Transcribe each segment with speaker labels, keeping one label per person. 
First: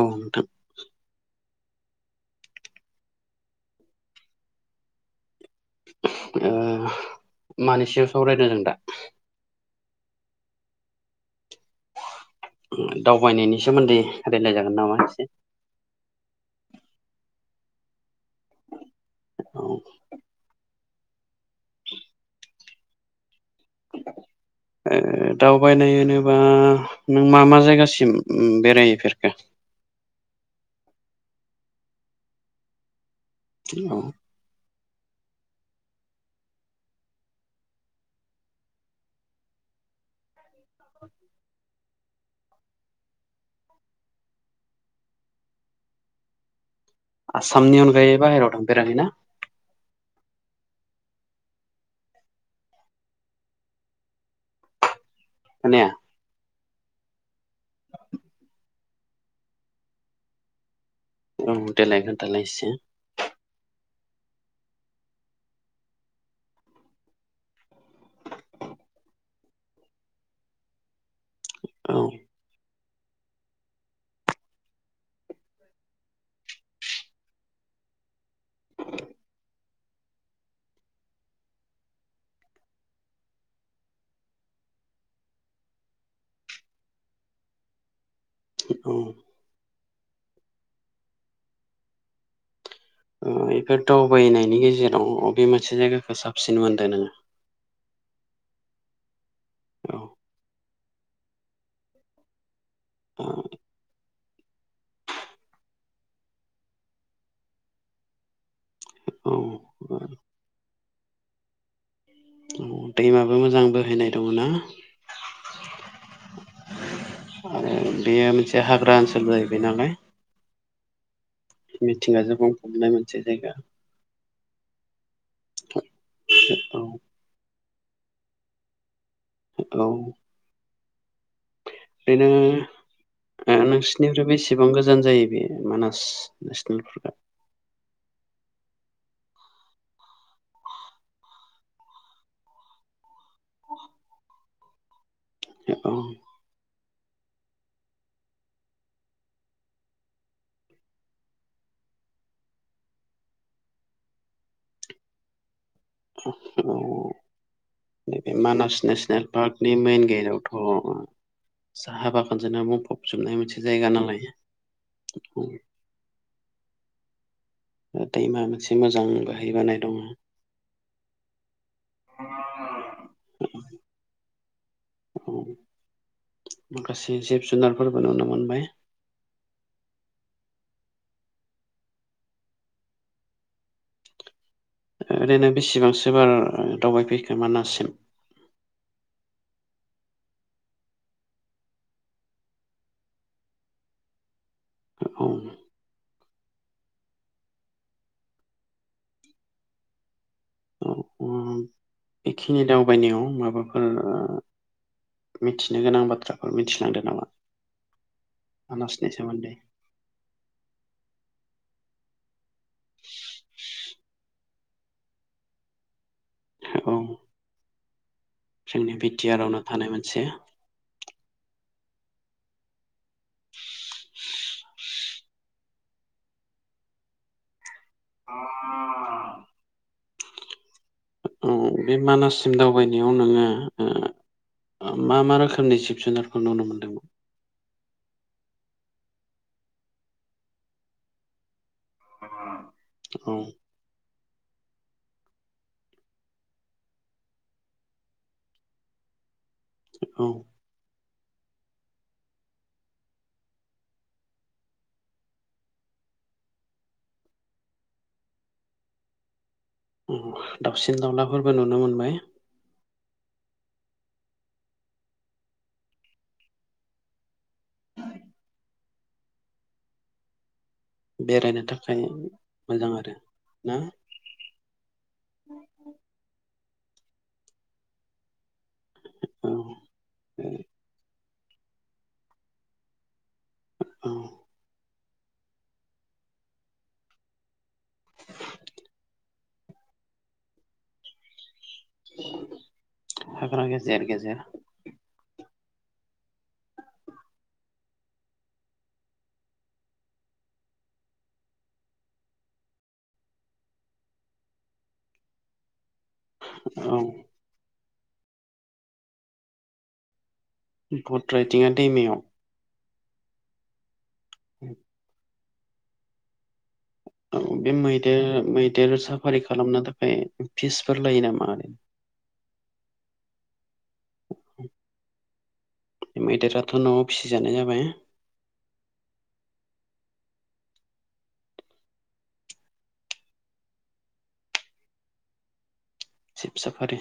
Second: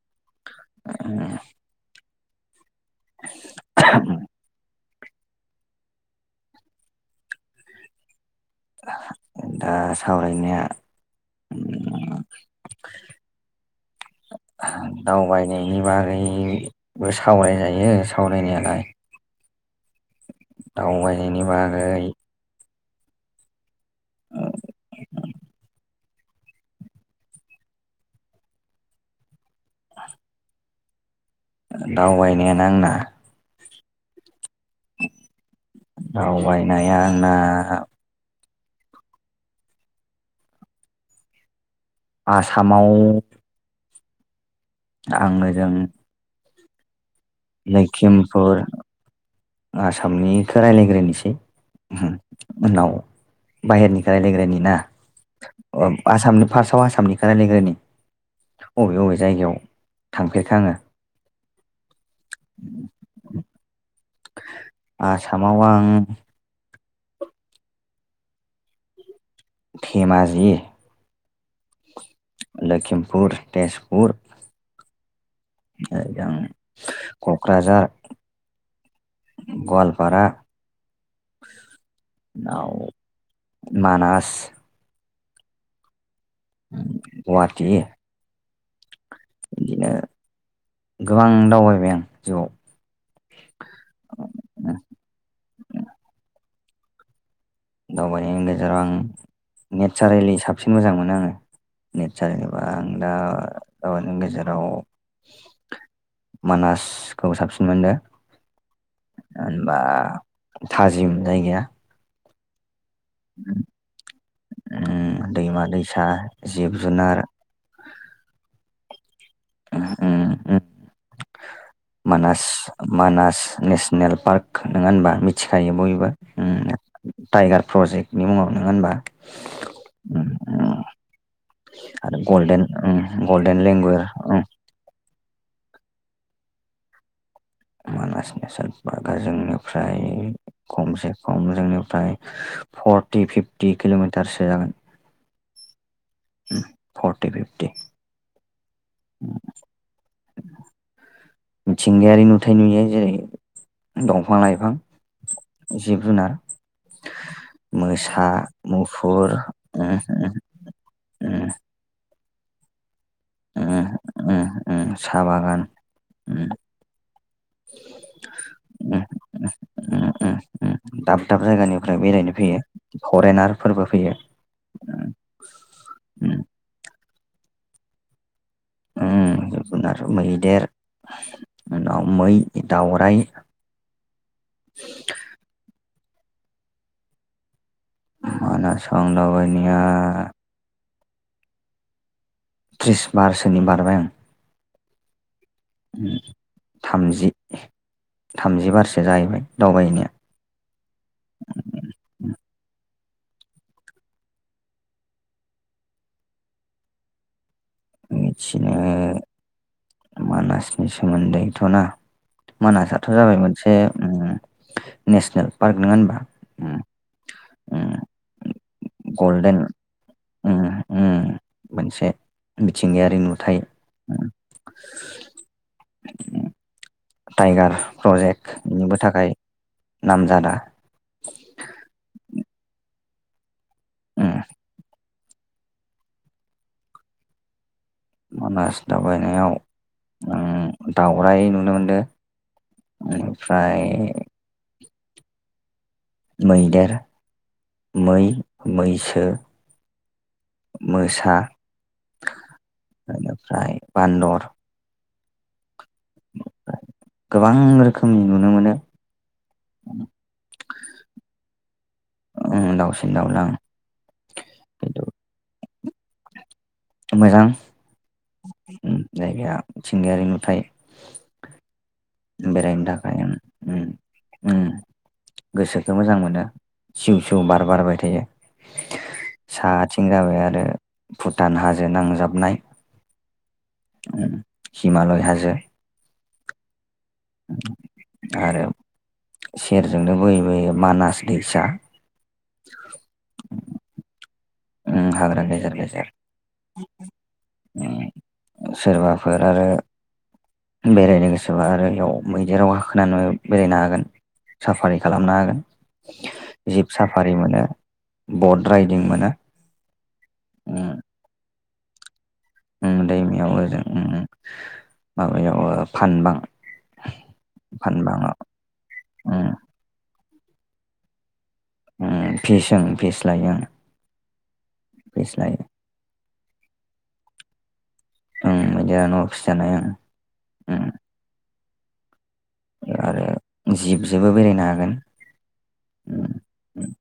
Speaker 1: औ नोंथां
Speaker 2: [unintelligible]
Speaker 1: ओ मानि सायाव सावरायनो जों दा
Speaker 2: दा सावरायनाया ओम
Speaker 1: दावबायनायनि सोमोन्दै रायलायजागोन नामा एसे
Speaker 2: दावबायनायनि बागैबो सावराय जा- यो सावरायनायालाय
Speaker 1: औ
Speaker 2: दावबायनायनि बागै
Speaker 1: दावबायनाय होनोबा नों मा मा जायगासिम बेरायहैफेरखो
Speaker 2: दावबायनायानो आंना
Speaker 1: औ
Speaker 2: दावबायनाया आंना आसामाव आङोजों
Speaker 1: आसामनि अनगायै बाहेरायाव थां फेराखै ना
Speaker 2: आसामनिखौ राय्लायग्रोनोसै उनाव बाहेरनिफाय रायलायग्रायानि ना
Speaker 1: खोनाया
Speaker 2: अ आसामनो फार्सआव आसामनिखौ रायलागोरनि बबे बबे जायगायाव थांफेरखो आङो
Speaker 1: औ देलाय खोन्थालाय एसे
Speaker 2: आसामाव आं धेमाजि
Speaker 1: औ
Speaker 2: लखिमपुर तेजपुर [unintelligible] क'क्राझार गवालपारा मानास गवाटि
Speaker 1: औ
Speaker 2: बिदिनो गोबां दावबायबाय आं जिउआव
Speaker 1: ओ बेफोर दावबायनायनि गेजेराव अबे मोनसे जायगाखौ [unintelligible]
Speaker 2: दावबायनायनि गेजेराव आं
Speaker 1: औ
Speaker 2: नेचारेलि साबसिन मोजां मोनो आङो नेचारेलि आं दा नों गेजेराव मानासखौ साबसिन मोनदों
Speaker 1: औ
Speaker 2: होनबा थाजिम जायगाया
Speaker 1: औ दैमाबो मोजां बोहैनाय दङ ना
Speaker 2: उम दैमा दैसा जिब जुनार
Speaker 1: आरो बेयो मोनसे हाग्रा ओनसोलबो बैनालाय
Speaker 2: उम उम मानास
Speaker 1: मोनसे
Speaker 2: मानास
Speaker 1: जायगा
Speaker 2: नेसनेल पार्क नोङा होनबा मिथिखायो बयबो
Speaker 1: औ
Speaker 2: टाइगार प्रजेक्टनि मुङाव नङा होनबा
Speaker 1: औ
Speaker 2: आरो
Speaker 1: ओरैनो
Speaker 2: गल्डेन उम गल्डेन लेंगुर
Speaker 1: नोंसिनिफ्राय
Speaker 2: उम
Speaker 1: बेसेबां गोजान जायो बेयो मानास नेसनेल पार्कआ
Speaker 2: मानास नेसनेल पार्कआ जोंनिफ्राय खमसे खम जोंनिफ्राय फर्टि फिफ्टि किल'मिटारसो जागोन
Speaker 1: औ
Speaker 2: फर्टि फिफ्टि उम मिथिंगायारि नुथाय नुयो जेरै दंफां लाइफां जिब
Speaker 1: औ
Speaker 2: जुनार मोसा
Speaker 1: नैबे मानास नेसनेल
Speaker 2: मुफुर
Speaker 1: पार्कनि
Speaker 2: उम
Speaker 1: मेन गेटावथ'
Speaker 2: उम
Speaker 1: साहा बा [unintelligible] बुंफबजोबनाय मोनसे जायगा
Speaker 2: उम
Speaker 1: नालाय
Speaker 2: उम उम साहा बागान उम
Speaker 1: दैमा मोनसे
Speaker 2: उम
Speaker 1: मोजां बोहैबोनानाय दङ
Speaker 2: उम उम उम दाब दाब जायगानिफ्राय बेरायनो फैयो फरेनारफोरबो फैयो
Speaker 1: औ
Speaker 2: उम
Speaker 1: माखासे जिब जुनारफोरबो नुनो मोनबाय
Speaker 2: उम जिब जुनार मैदेर उनाव मै दाउराइ
Speaker 1: ओरैनो बेसेबांसो बार दावबायफैखो मानाससिम
Speaker 2: मानासाव दावबायनाया त्रिस बारसोनि बारबाय आं
Speaker 1: औ
Speaker 2: थामजि थामजिबारसो जाहैबाय दावबायनाया
Speaker 1: औ उम बायनायाव माबाफोर ओ मिथिनो गोनां बाथ्राफोर मिथिलांदों नामा
Speaker 2: मिथिनो
Speaker 1: मानासनि सोमोनदै
Speaker 2: मानासनि सोमोन्दै थ'ना मानासाथ' जाबाय मोनसे उम नेसनेल पार्क नङा होनबा उम
Speaker 1: औ
Speaker 2: उम
Speaker 1: जोंनि बि टि आर
Speaker 2: गल्डेन
Speaker 1: आवनो थानाय मोनसे
Speaker 2: उम उम मोनसे मिथिंगायारि नुथाय टाइगार प्रजेक्टनिबो थाखाय नामजादा
Speaker 1: एयाव नोङो ओ
Speaker 2: उम
Speaker 1: मा मा रोखोमनि जिब जुनारफोर नुनो मोनदोंमोन
Speaker 2: मानास दावबायनायाव आं दावराय नुनो मोनदो
Speaker 1: औ
Speaker 2: ओमफ्राय मैदेर मै मैसो
Speaker 1: औ
Speaker 2: था ओनिफ्राय बानदर गोबां रोखोमनि नुनो मोनो
Speaker 1: दाउसिन दाउलाफोरबो नुनो मोनबाय
Speaker 2: दावला ओं खिन्थु मोजां उम जायगाया मिथिंगायारि नुथाय
Speaker 1: बेरायनो थां
Speaker 2: बेरायनो थाखाय आं गोसोखौ मोजां मोनो सिउ सिउ बार बारबाय थायो
Speaker 1: औ
Speaker 2: साथिं जाबाय आरो भुटान हाजो नांजाबनाय
Speaker 1: औ
Speaker 2: उम हिमालय हाजो आरो सेरजोंनो बोयै बोयै मानास दैसा।
Speaker 1: हाग्रा गेजेर गेजेर।
Speaker 2: उम हाग्रा डेंजेर गेजेर। ओम सोरबाफोर आरो। बेरायनो गोसोबा आरो इयाव मैदेराव हाखोनानो बेरायनो हागोन। साफारि खालामनो हागोन। जिब
Speaker 1: औ
Speaker 2: साफारि मोनो बट राइदिं मोनो।
Speaker 1: बुट राइदिंआ दैमायाव।
Speaker 2: ओम दैमायाव ओजों ओम ओम।
Speaker 1: [unintelligible]
Speaker 2: बैयाव ओ फानबां।
Speaker 1: औ बे मैदेर
Speaker 2: फानबाङाव
Speaker 1: मैदेर साफारि
Speaker 2: उम
Speaker 1: खालामनो थाखाय फिसफोर लायो नामा?
Speaker 2: ओम फिसोन फिस लायो ओम फिस लायो।
Speaker 1: मैदेराथ' न'आव फिसिजानाय जाबाय।
Speaker 2: ओं मैदेरा न'आव फिसि जानाय ओं ओम। आरो जिबजोबो बेरायनो हागोन। उम
Speaker 1: सजब
Speaker 2: उम
Speaker 1: साफारि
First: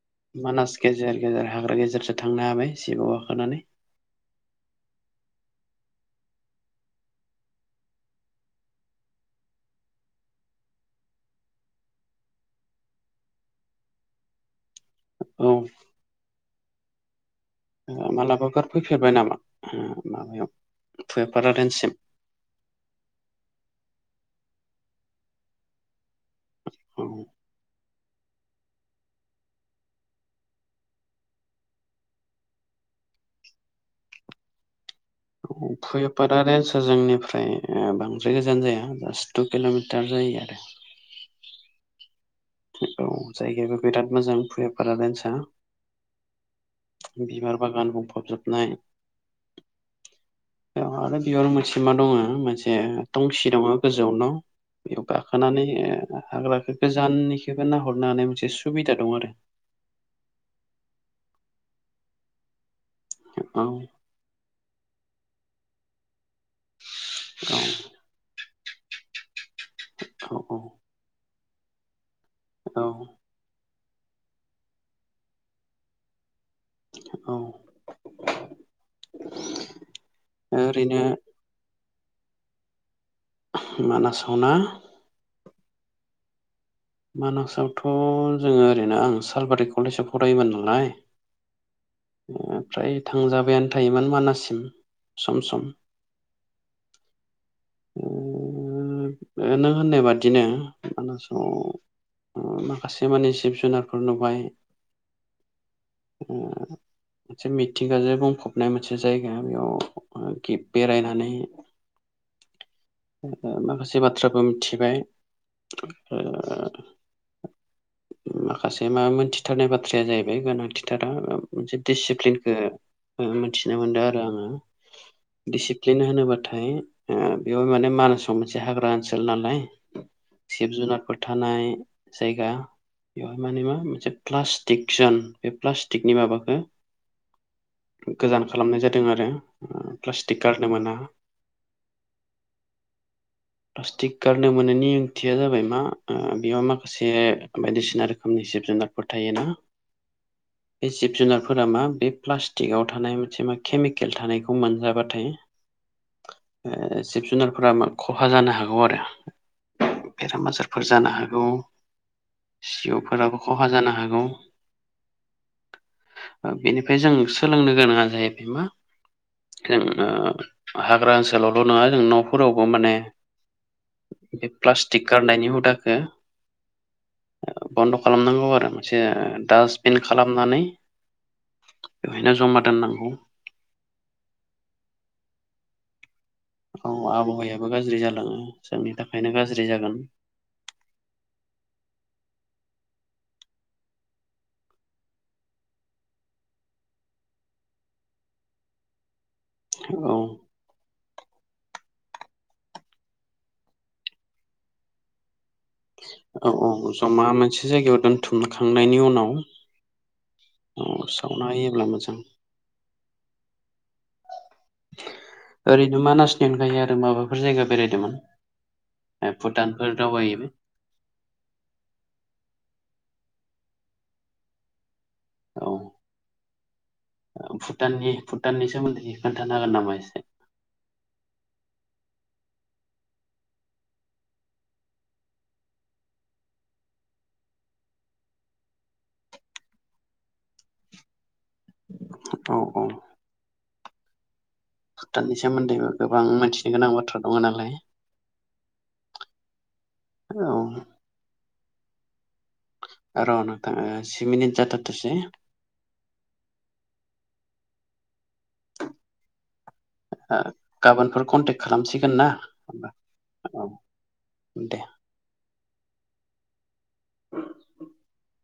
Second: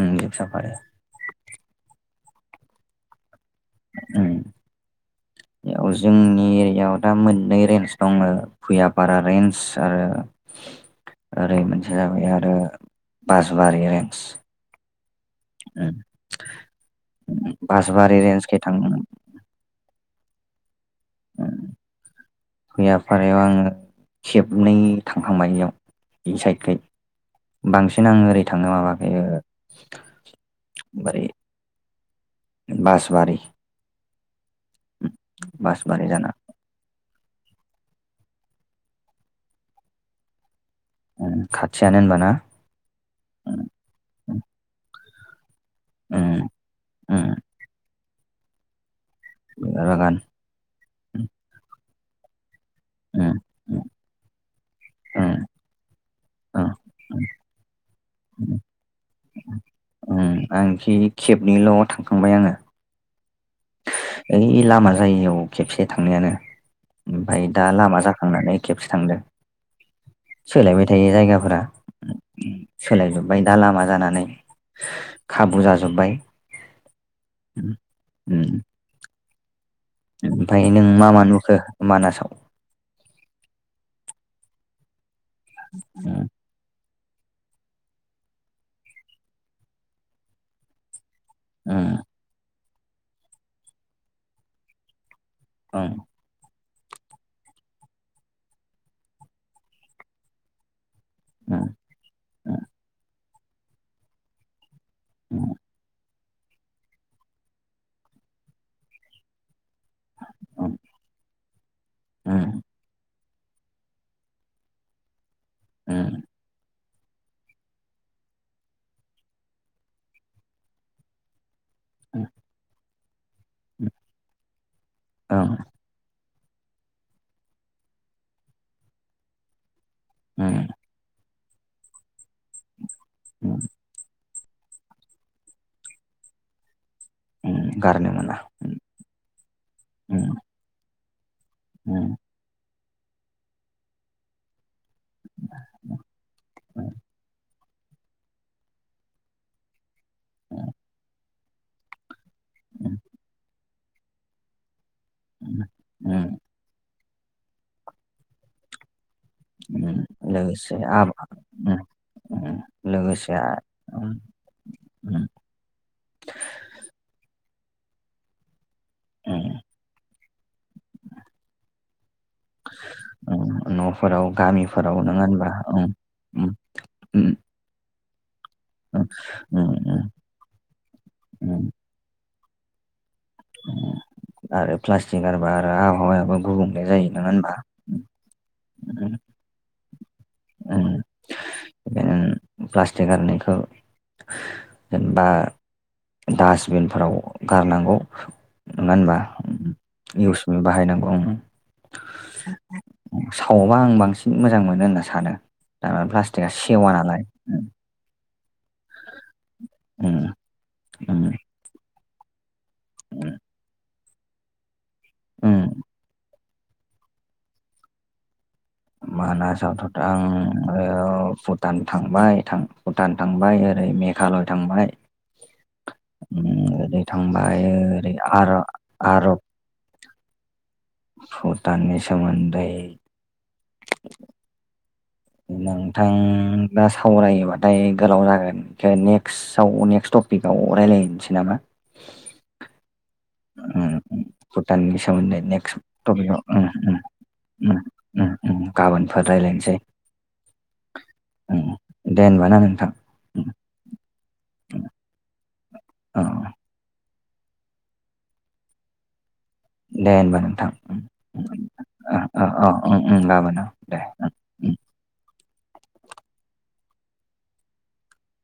Speaker 2: उम जिब साफारि
Speaker 1: मानास गेजेर गेजेर हाग्रा गेजेरजों। थांनो हाबाय सिगाङाव गाखोनानै।
Speaker 2: एह [unintelligible] औ जोंनि एरियाव दा मोननै रेन्ज दङो भुयापारा रेन्ज ओ। ओरै मोनसे जाबाय आरो बाजबारि रेन्ज।
Speaker 1: औ।
Speaker 2: बासबारि रेन्जखै
Speaker 1: मालाबाफोर
Speaker 2: थांदोंमोन
Speaker 1: फैफेरबाय नामा ओं माबायाव। भुयापारा रेन्जसिम
Speaker 2: भैयाफारायाव आङो खेब। हनै थांखांबाय इयाव इसाइड।
Speaker 1: औ।
Speaker 2: बांसिन आंङो ओरै थाङो माबाखै ओ बोरै। बासबारि। बासबारि जाना
Speaker 1: फैपारारे सोरजोंनिफ्रा। फ्राय ओ बांद्राय गोजान जाया जास्ट टु किल'मिटार जायो आरो।
Speaker 2: खाथियानो होनबाना।
Speaker 1: औ जायगायाबो बिराद मोजां फुफारा रेन्सा।
Speaker 2: उम उम
Speaker 1: बिबार बागान बुंफबजोबनाय।
Speaker 2: बिबार बागान।
Speaker 1: बेयाव आरो बेयाव मोनसे मा दङ मोनसे टंसि दङो। गोजौनो बेयाव गाखोनानै ओ हाग्रानि गोजाननि। [unintelligible] हरनो हानाय मोनसे सुबिदा दं आरो।
Speaker 2: ओं आंखि खेबनिल' थांखांबाय आङो।
Speaker 1: औ
Speaker 2: ओइ लामा जायियाव खेबसे थांनायानो। ओमफाय दा
Speaker 1: औ
Speaker 2: लामा जाखांनानै खेबसे थांदों।
Speaker 1: औ
Speaker 2: सोलायबाय थायो जायगाफोरा।
Speaker 1: औ
Speaker 2: सोलायजोब्बाय दा लामा जानानै खाबु जाजोब्बाय।
Speaker 1: औ।
Speaker 2: उम [unintelligible] ओमफाय नों
Speaker 1: ओरैनो
Speaker 2: मा मा नुखो मानासाव?
Speaker 1: मानासाव ना!
Speaker 2: उम
Speaker 1: मानासावथ' जोङो ओरैनो आं सालबारि कलेजाव फरायोमोन नालाय।
Speaker 2: उम
Speaker 1: आ फ्राय थांजाबायानो थायोमोन मानाससिम सम सम।
Speaker 2: उम
Speaker 1: ओ नों होननाय बादिनो मानासाव ओ माखासे माने जिब जुनारफोर नुबाय
Speaker 2: [inaudible]
Speaker 1: ओ मोनसे मिथिंगाजों बुंफबनाय मोनसे जायगा बेयाव ओ गि
Speaker 2: उम
Speaker 1: बेरायनानै ओ माखासे बाथ्राबो मिथिबाय
Speaker 2: उम
Speaker 1: ओ
Speaker 2: उम
Speaker 1: माखासे मा मोनथिथारनाय बाथ्राया जाहैबाय गोनांथिथारा ओ मोनसे दिसिप्लिनखो ओ मोनथिनो मोनदों आरो आङो
Speaker 2: ओं
Speaker 1: दिसिप्लिन होनोबा थाय ओ बेयाव माने मानासाव मोनसे हाग्रा ओनसोल नालाय
Speaker 2: उम
Speaker 1: जिब जुनादफोर थानाय जायगा बेवहाय
Speaker 2: उम
Speaker 1: माने मा मोनसे प्लास्टिक जोन बे प्लास्टिकनि माबाखो
Speaker 2: उम गारनो मोना
Speaker 1: गोजान
Speaker 2: उम
Speaker 1: खालामनाय जादों आरो ओ प्लास्टिक गारनो मोना।
Speaker 2: उम
Speaker 1: प्लास्टिक गारनो मोनैनि ओंथिया जाबाय मा बेयाव
Speaker 2: उम
Speaker 1: माखासे बायदिसिना रोखोमनि जिब जुनारफोर थायोना बे जिब जुनारफो फोरा मा बे प्लास्टिकआव
Speaker 2: उम
Speaker 1: थानाय मोनसे मा केमिकेल थानायखौ मोनजाबा
Speaker 2: [unintelligible] उम
Speaker 1: ओ जिब जुनारफोरा मा खहा जानो हागौ आरो।
Speaker 2: उम
Speaker 1: बेराम
Speaker 2: लोगोसे
Speaker 1: आजारफोर जानो
Speaker 2: आबा
Speaker 1: हागौ।
Speaker 2: उम उम लोगोसे
Speaker 1: जिउफोराबो खहा जानो
Speaker 2: उम
Speaker 1: हागौ।
Speaker 2: उम
Speaker 1: ओ बेनिफाय जों सोलोंनो गोनाङा जाहैबाय मा
Speaker 2: उम
Speaker 1: खोन ओ हाग्रा ओनसोलावल' नोङा जों न'फोरावबो माने
Speaker 2: उम न'फोराव
Speaker 1: बे
Speaker 2: गामिफोराव
Speaker 1: प्लास्टिक
Speaker 2: नोङा
Speaker 1: गारनायनि
Speaker 2: होनबा उम
Speaker 1: हुदाखौ
Speaker 2: उम उम
Speaker 1: बन्द' खालामनांगौ आरो मोनसे
Speaker 2: उम
Speaker 1: डास्टबिन
Speaker 2: उम
Speaker 1: खालामनानै
Speaker 2: उम
Speaker 1: नो जमा दोननांगौ।
Speaker 2: आरो प्लास्टिक गारोबा आरो आबहावायाबो गुबुंले
Speaker 1: औ
Speaker 2: जायो नङा होनबा
Speaker 1: आबहावायाबो गाज्रि जालाङो जोंनि थाखायनो गाज्रि जागोन। [inaudible]
Speaker 2: नों प्लास्टिक गारारनायखौ जेनबा डासबिनफोराव गारनांगौ नोङा होनबा
Speaker 1: औ
Speaker 2: उम इउस मि बाहायनांगौ उम। सावबा आं बांसिन मोजां मोनो होनना सानो। थारमाने प्लास्टिकआ
Speaker 1: औ
Speaker 2: सेवा
Speaker 1: औ
Speaker 2: नालाय
Speaker 1: जमा मोनसे जायगायाव दोनथुमखांनायनि उनाव
Speaker 2: उम
Speaker 1: औ सावना होयोब्ला मोजां।
Speaker 2: उम
Speaker 1: ओरैनो मानासनि अनगायै आरो माबाफोर जायगा बेरायदोमोन?
Speaker 2: मानासावथ'थ आं ओ औ भुटान थांबाय थां भुटान थां बाय ओरै मेघालय थांबाय
Speaker 1: औ
Speaker 2: उम ओरै थांबाय
Speaker 1: भुटाननि
Speaker 2: ओरै आर
Speaker 1: भुटाननि सोमोन्दै
Speaker 2: आरब
Speaker 1: खोन्थानो हागोन नामा एसे?
Speaker 2: भुटाननि सोमोन्दै नोंथां दा सावरायोबाथाय गोलाव जागोन नेक्साव नेक्स ट- टपिकआव रायलायनोसै नामा
Speaker 1: औ औ
Speaker 2: उम उम भुटाननि सोमोन्दै नेक्स्ट
Speaker 1: सोमोन्दैबो गोबां
Speaker 2: टपिकआव उम
Speaker 1: मिथिनो गोनां
Speaker 2: उम
Speaker 1: बाथ्रा दङ नालाय
Speaker 2: उम उम उम गाबोनफोर रायलाय- फोनसेै
Speaker 1: औ
Speaker 2: दे होनबा ना नोंथां
Speaker 1: र'नोंथां ओ जि मिनित जाथारथोंसै
Speaker 2: औ दे होनबा नोंथां
Speaker 1: [inaudible] गाबोनफोर कन्टेक्ट खालामसिगोन ना
Speaker 2: औ औ गाबोन
Speaker 1: औ
Speaker 2: दे उम।
Speaker 1: दे [inaudible]